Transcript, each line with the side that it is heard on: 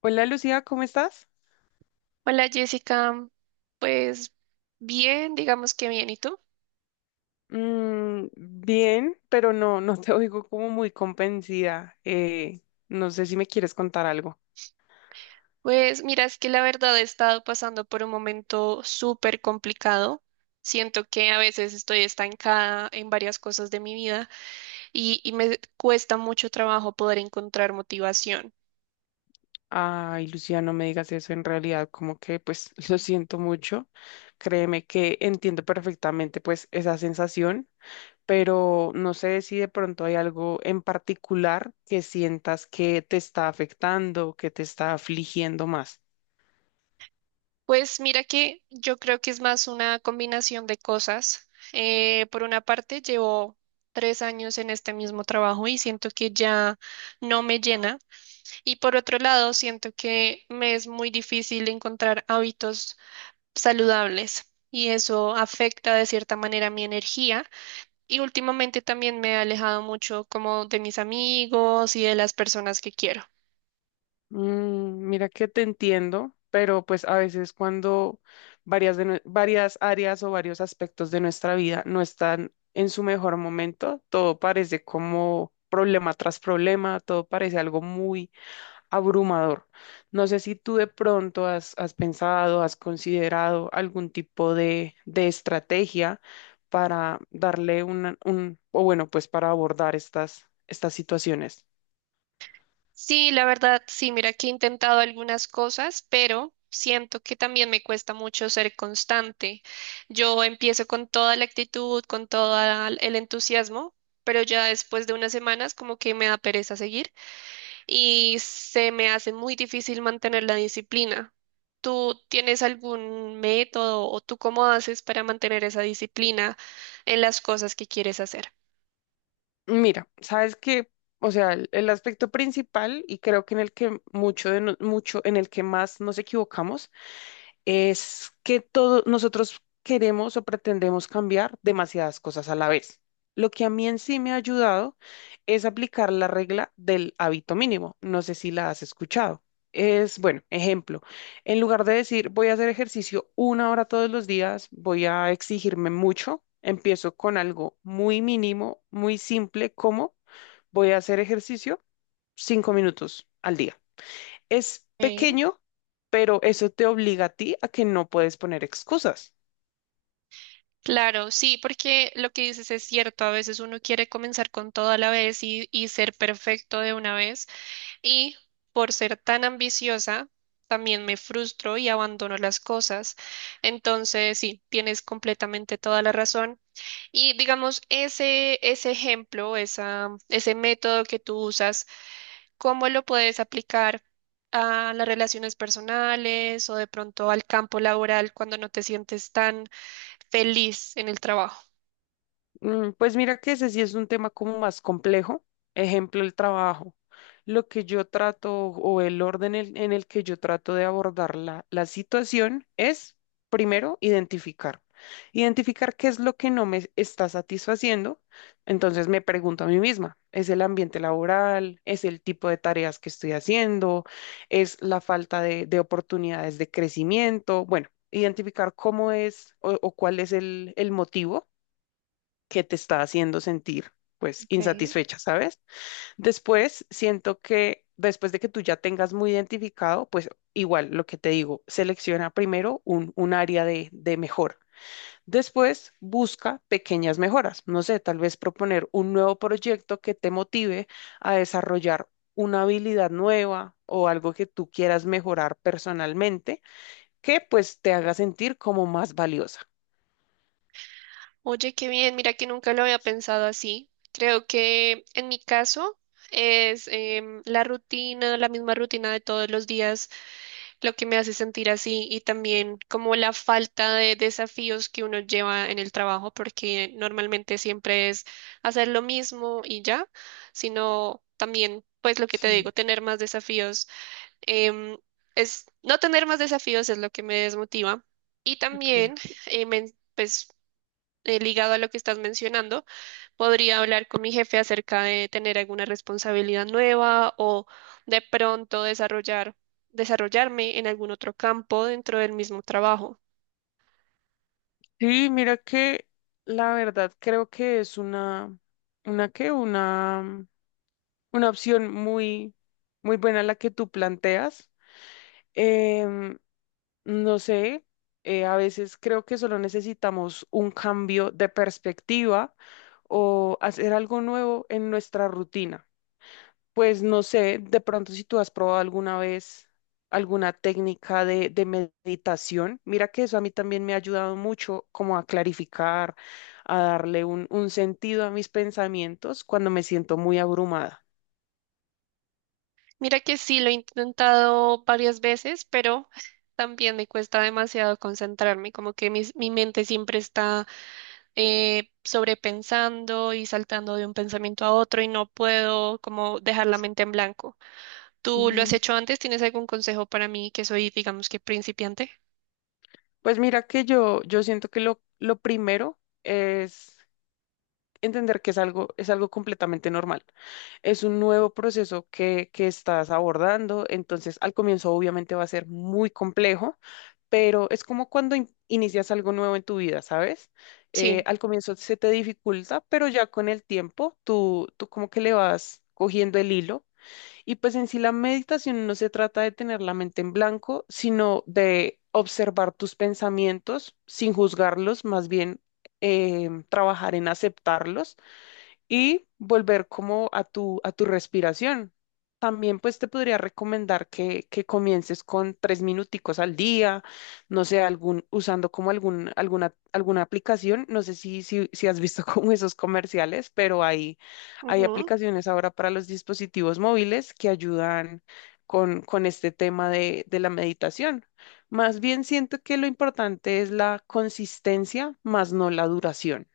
left: Hola Lucía, ¿cómo estás?
right: Hola Jessica, pues bien, digamos que bien, ¿y tú?
left: Mm, bien, pero no te oigo como muy convencida. No sé si me quieres contar algo.
right: Pues mira, es que la verdad he estado pasando por un momento súper complicado. Siento que a veces estoy estancada en varias cosas de mi vida y me cuesta mucho trabajo poder encontrar motivación.
left: Ay, Lucía, no me digas eso. En realidad, como que pues lo siento mucho. Créeme que entiendo perfectamente pues esa sensación, pero no sé si de pronto hay algo en particular que sientas que te está afectando, que te está afligiendo más.
right: Pues mira que yo creo que es más una combinación de cosas. Por una parte, llevo 3 años en este mismo trabajo y siento que ya no me llena. Y por otro lado, siento que me es muy difícil encontrar hábitos saludables y eso afecta de cierta manera mi energía. Y últimamente también me he alejado mucho como de mis amigos y de las personas que quiero.
left: Mira que te entiendo, pero pues a veces cuando varias, varias áreas o varios aspectos de nuestra vida no están en su mejor momento, todo parece como problema tras problema, todo parece algo muy abrumador. No sé si tú de pronto has pensado, has considerado algún tipo de estrategia para darle una- un, o bueno, pues para abordar estas situaciones.
right: Sí, la verdad, sí, mira que he intentado algunas cosas, pero siento que también me cuesta mucho ser constante. Yo empiezo con toda la actitud, con todo el entusiasmo, pero ya después de unas semanas como que me da pereza seguir, y se me hace muy difícil mantener la disciplina. ¿Tú tienes algún método o tú cómo haces para mantener esa disciplina en las cosas que quieres hacer?
left: Mira, o sea, el aspecto principal y creo que en el que mucho de no- mucho en el que más nos equivocamos es que todos nosotros queremos o pretendemos cambiar demasiadas cosas a la vez. Lo que a mí en sí me ha ayudado es aplicar la regla del hábito mínimo. No sé si la has escuchado. Es, bueno, ejemplo, en lugar de decir voy a hacer ejercicio 1 hora todos los días, voy a exigirme mucho, empiezo con algo muy mínimo, muy simple, como voy a hacer ejercicio 5 minutos al día. Es
right: Ok.
left: pequeño, pero eso te obliga a ti a que no puedes poner excusas.
right: Claro, sí, porque lo que dices es cierto, a veces uno quiere comenzar con todo a la vez y ser perfecto de una vez y por ser tan ambiciosa también me frustro y abandono las cosas. Entonces, sí, tienes completamente toda la razón. Y digamos, ese ejemplo, esa, ese método que tú usas, ¿cómo lo puedes aplicar a las relaciones personales o de pronto al campo laboral cuando no te sientes tan feliz en el trabajo?
left: Pues mira que ese sí es un tema como más complejo. Ejemplo, el trabajo. Lo que yo trato o el orden en el que yo trato de abordar la situación es, primero, identificar. Identificar qué es lo que no me está satisfaciendo. Entonces me pregunto a mí misma, ¿es el ambiente laboral? ¿Es el tipo de tareas que estoy haciendo? ¿Es la falta de oportunidades de crecimiento? Bueno, identificar cómo es o cuál es el motivo que te está haciendo sentir pues
right: Ok.
left: insatisfecha, ¿sabes? Después siento que después de que tú ya tengas muy identificado, pues igual lo que te digo, selecciona primero un área de mejora. Después busca pequeñas mejoras. No sé, tal vez proponer un nuevo proyecto que te motive a desarrollar una habilidad nueva o algo que tú quieras mejorar personalmente, que pues te haga sentir como más valiosa.
right: Oye, qué bien, mira que nunca lo había pensado así. Creo que en mi caso es la rutina, la misma rutina de todos los días lo que me hace sentir así y también como la falta de desafíos que uno lleva en el trabajo, porque normalmente siempre es hacer lo mismo y ya, sino también, pues lo que te
left: Sí,
right: digo, tener más desafíos. Em, es, no tener más desafíos es lo que me desmotiva. Y
left: ok.
right: también, pues, ligado a lo que estás mencionando, podría hablar con mi jefe acerca de tener alguna responsabilidad nueva o de pronto desarrollar, desarrollarme en algún otro campo dentro del mismo trabajo.
left: Sí, mira que la verdad creo que es una que, una, una opción muy, muy buena la que tú planteas. Em, no sé, a veces creo que solo necesitamos un cambio de perspectiva o hacer algo nuevo en nuestra rutina. Pues no sé, de pronto si tú has probado alguna vez alguna técnica de meditación, mira que eso a mí también me ha ayudado mucho como a clarificar, a darle un sentido a mis pensamientos cuando me siento muy abrumada.
right: Mira que sí, lo he intentado varias veces, pero también me cuesta demasiado concentrarme, como que mi mente siempre está sobrepensando y saltando de un pensamiento a otro y no puedo como dejar la mente en blanco. ¿Tú lo has
left: Mm,
right: hecho antes? ¿Tienes algún consejo para mí que soy, digamos que principiante?
left: Pues mira que yo siento que lo primero es entender que es es algo completamente normal. Es un nuevo proceso que estás abordando, entonces al comienzo obviamente va a ser muy complejo, pero es como cuando inicias algo nuevo en tu vida, ¿sabes?
right: Sí.
left: Al comienzo se te dificulta, pero ya con el tiempo tú como que le vas cogiendo el hilo. Y pues en sí la meditación no se trata de tener la mente en blanco, sino de observar tus pensamientos sin juzgarlos, más bien trabajar en aceptarlos y volver como a a tu respiración. También pues te podría recomendar que comiences con 3 minuticos al día, no sé, usando como alguna aplicación, no sé si has visto como esos comerciales, pero hay
right: Ujú.
left: aplicaciones ahora para los dispositivos móviles que ayudan con este tema de la meditación. Más bien siento que lo importante es la consistencia, más no la duración.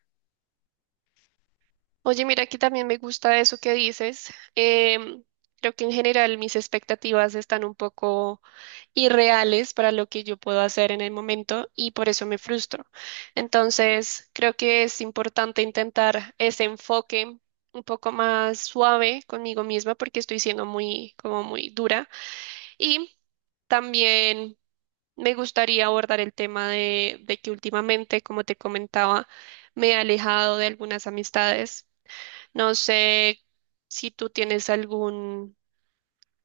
right: Oye, mira, aquí también me gusta eso que dices. Creo que en general mis expectativas están un poco irreales para lo que yo puedo hacer en el momento y por eso me frustro. Entonces, creo que es importante intentar ese enfoque un poco más suave conmigo misma porque estoy siendo muy, como muy dura. Y también me gustaría abordar el tema de que últimamente, como te comentaba, me he alejado de algunas amistades, no sé si tú tienes algún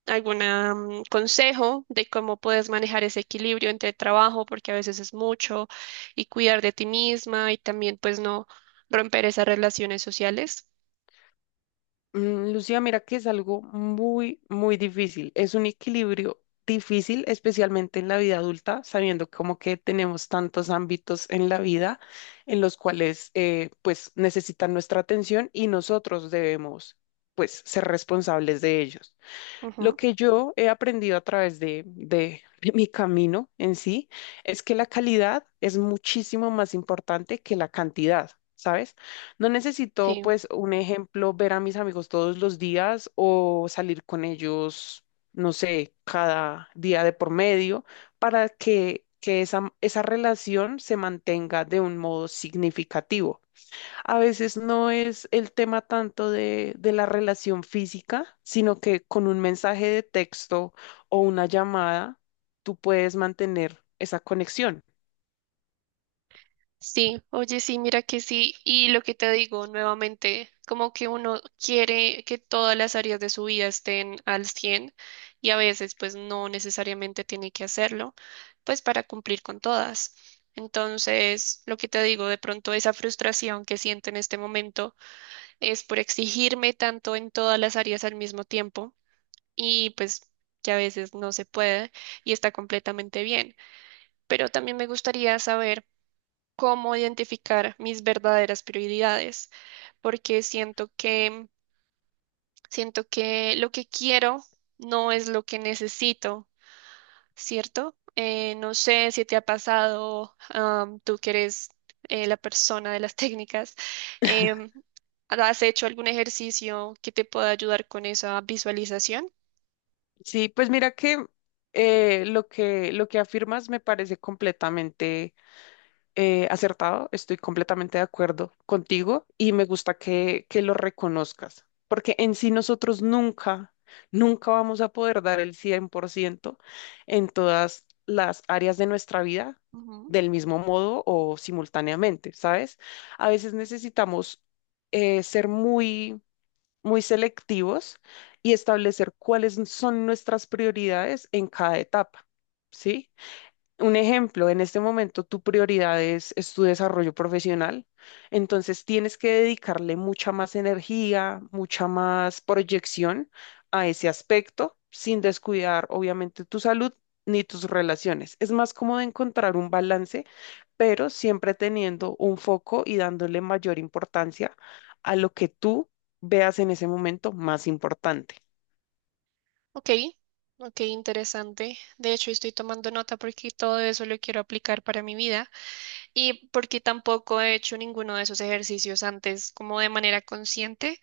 right: alguna consejo de cómo puedes manejar ese equilibrio entre trabajo, porque a veces es mucho, y cuidar de ti misma y también pues no romper esas relaciones sociales.
left: Mm, Lucía, mira que es algo muy, muy difícil. Es un equilibrio difícil, especialmente en la vida adulta, sabiendo como que tenemos tantos ámbitos en la vida en los cuales pues necesitan nuestra atención y nosotros debemos pues ser responsables de ellos. Lo
right: Ujú,
left: que yo he aprendido a través de mi camino en sí es que la calidad es muchísimo más importante que la cantidad, ¿sabes? No necesito,
right: sí.
left: pues, un ejemplo, ver a mis amigos todos los días o salir con ellos, no sé, cada día de por medio para que esa relación se mantenga de un modo significativo. A veces no es el tema tanto de la relación física, sino que con un mensaje de texto o una llamada, tú puedes mantener esa conexión.
right: Sí, oye, sí, mira que sí. Y lo que te digo nuevamente, como que uno quiere que todas las áreas de su vida estén al 100, y a veces pues no necesariamente tiene que hacerlo, pues para cumplir con todas. Entonces, lo que te digo, de pronto esa frustración que siento en este momento es por exigirme tanto en todas las áreas al mismo tiempo y pues que a veces no se puede y está completamente bien. Pero también me gustaría saber cómo identificar mis verdaderas prioridades, porque siento que lo que quiero no es lo que necesito, ¿cierto? No sé si te ha pasado, tú que eres la persona de las técnicas, em, ¿has hecho algún ejercicio que te pueda ayudar con esa visualización?
left: Sí, pues mira que lo que, lo que afirmas me parece completamente acertado, estoy completamente de acuerdo contigo y me gusta que lo reconozcas, porque en sí nosotros nunca, nunca vamos a poder dar el 100% en todas las áreas de nuestra vida
right: Ujú.
left: del mismo modo o simultáneamente, ¿sabes? A veces necesitamos ser muy, muy selectivos y establecer cuáles son nuestras prioridades en cada etapa, ¿sí? Un ejemplo, en este momento tu prioridad es tu desarrollo profesional, entonces tienes que dedicarle mucha más energía, mucha más proyección a ese aspecto, sin descuidar obviamente tu salud ni tus relaciones. Es más cómodo encontrar un balance, pero siempre teniendo un foco y dándole mayor importancia a lo que tú veas en ese momento más importante.
right: Ok, ok, interesante. De hecho, estoy tomando nota porque todo eso lo quiero aplicar para mi vida y porque tampoco he hecho ninguno de esos ejercicios antes como de manera consciente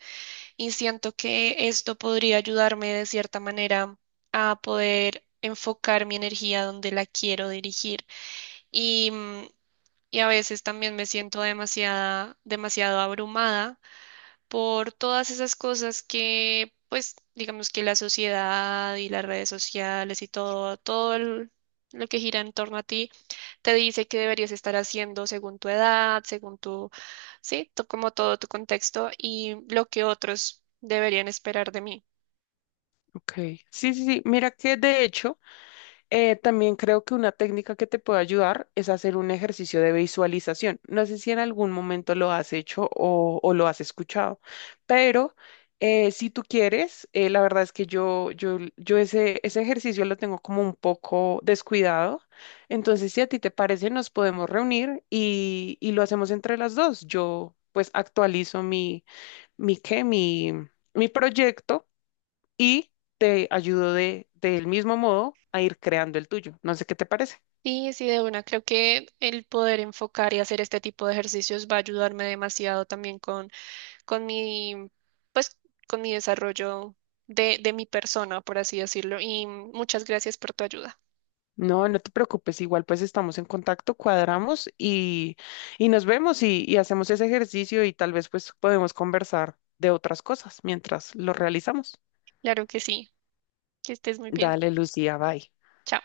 right: y siento que esto podría ayudarme de cierta manera a poder enfocar mi energía donde la quiero dirigir y, mm, y a veces también me siento demasiada, demasiado abrumada por todas esas cosas que, pues, digamos que la sociedad y las redes sociales y todo lo que gira en torno a ti, te dice que deberías estar haciendo según tu edad, según tu, sí, como todo tu contexto y lo que otros deberían esperar de mí.
left: Ok. Sí, sí, sí. Mira que de hecho... También creo que una técnica que te puede ayudar es hacer un ejercicio de visualización. No sé si en algún momento lo has hecho o lo has escuchado, pero si tú quieres, la verdad es que yo ese ejercicio lo tengo como un poco descuidado. Entonces, si a ti te parece, nos podemos reunir y lo hacemos entre las dos. Yo pues actualizo mi, ¿qué? Mi, mi proyecto y te ayudo del mismo modo a ir creando el tuyo. No sé qué te parece.
right: Sí, sí, de una. Creo que el poder enfocar y hacer este tipo de ejercicios va a ayudarme demasiado también con mi, pues, con mi desarrollo de mi persona, por así decirlo. Y muchas gracias por tu ayuda.
left: No te preocupes, igual pues estamos en contacto, cuadramos y nos vemos y hacemos ese ejercicio y tal vez pues podemos conversar de otras cosas mientras lo realizamos.
right: Claro que sí, que estés muy bien.
left: Dale, Lucía, bye.
right: Chao.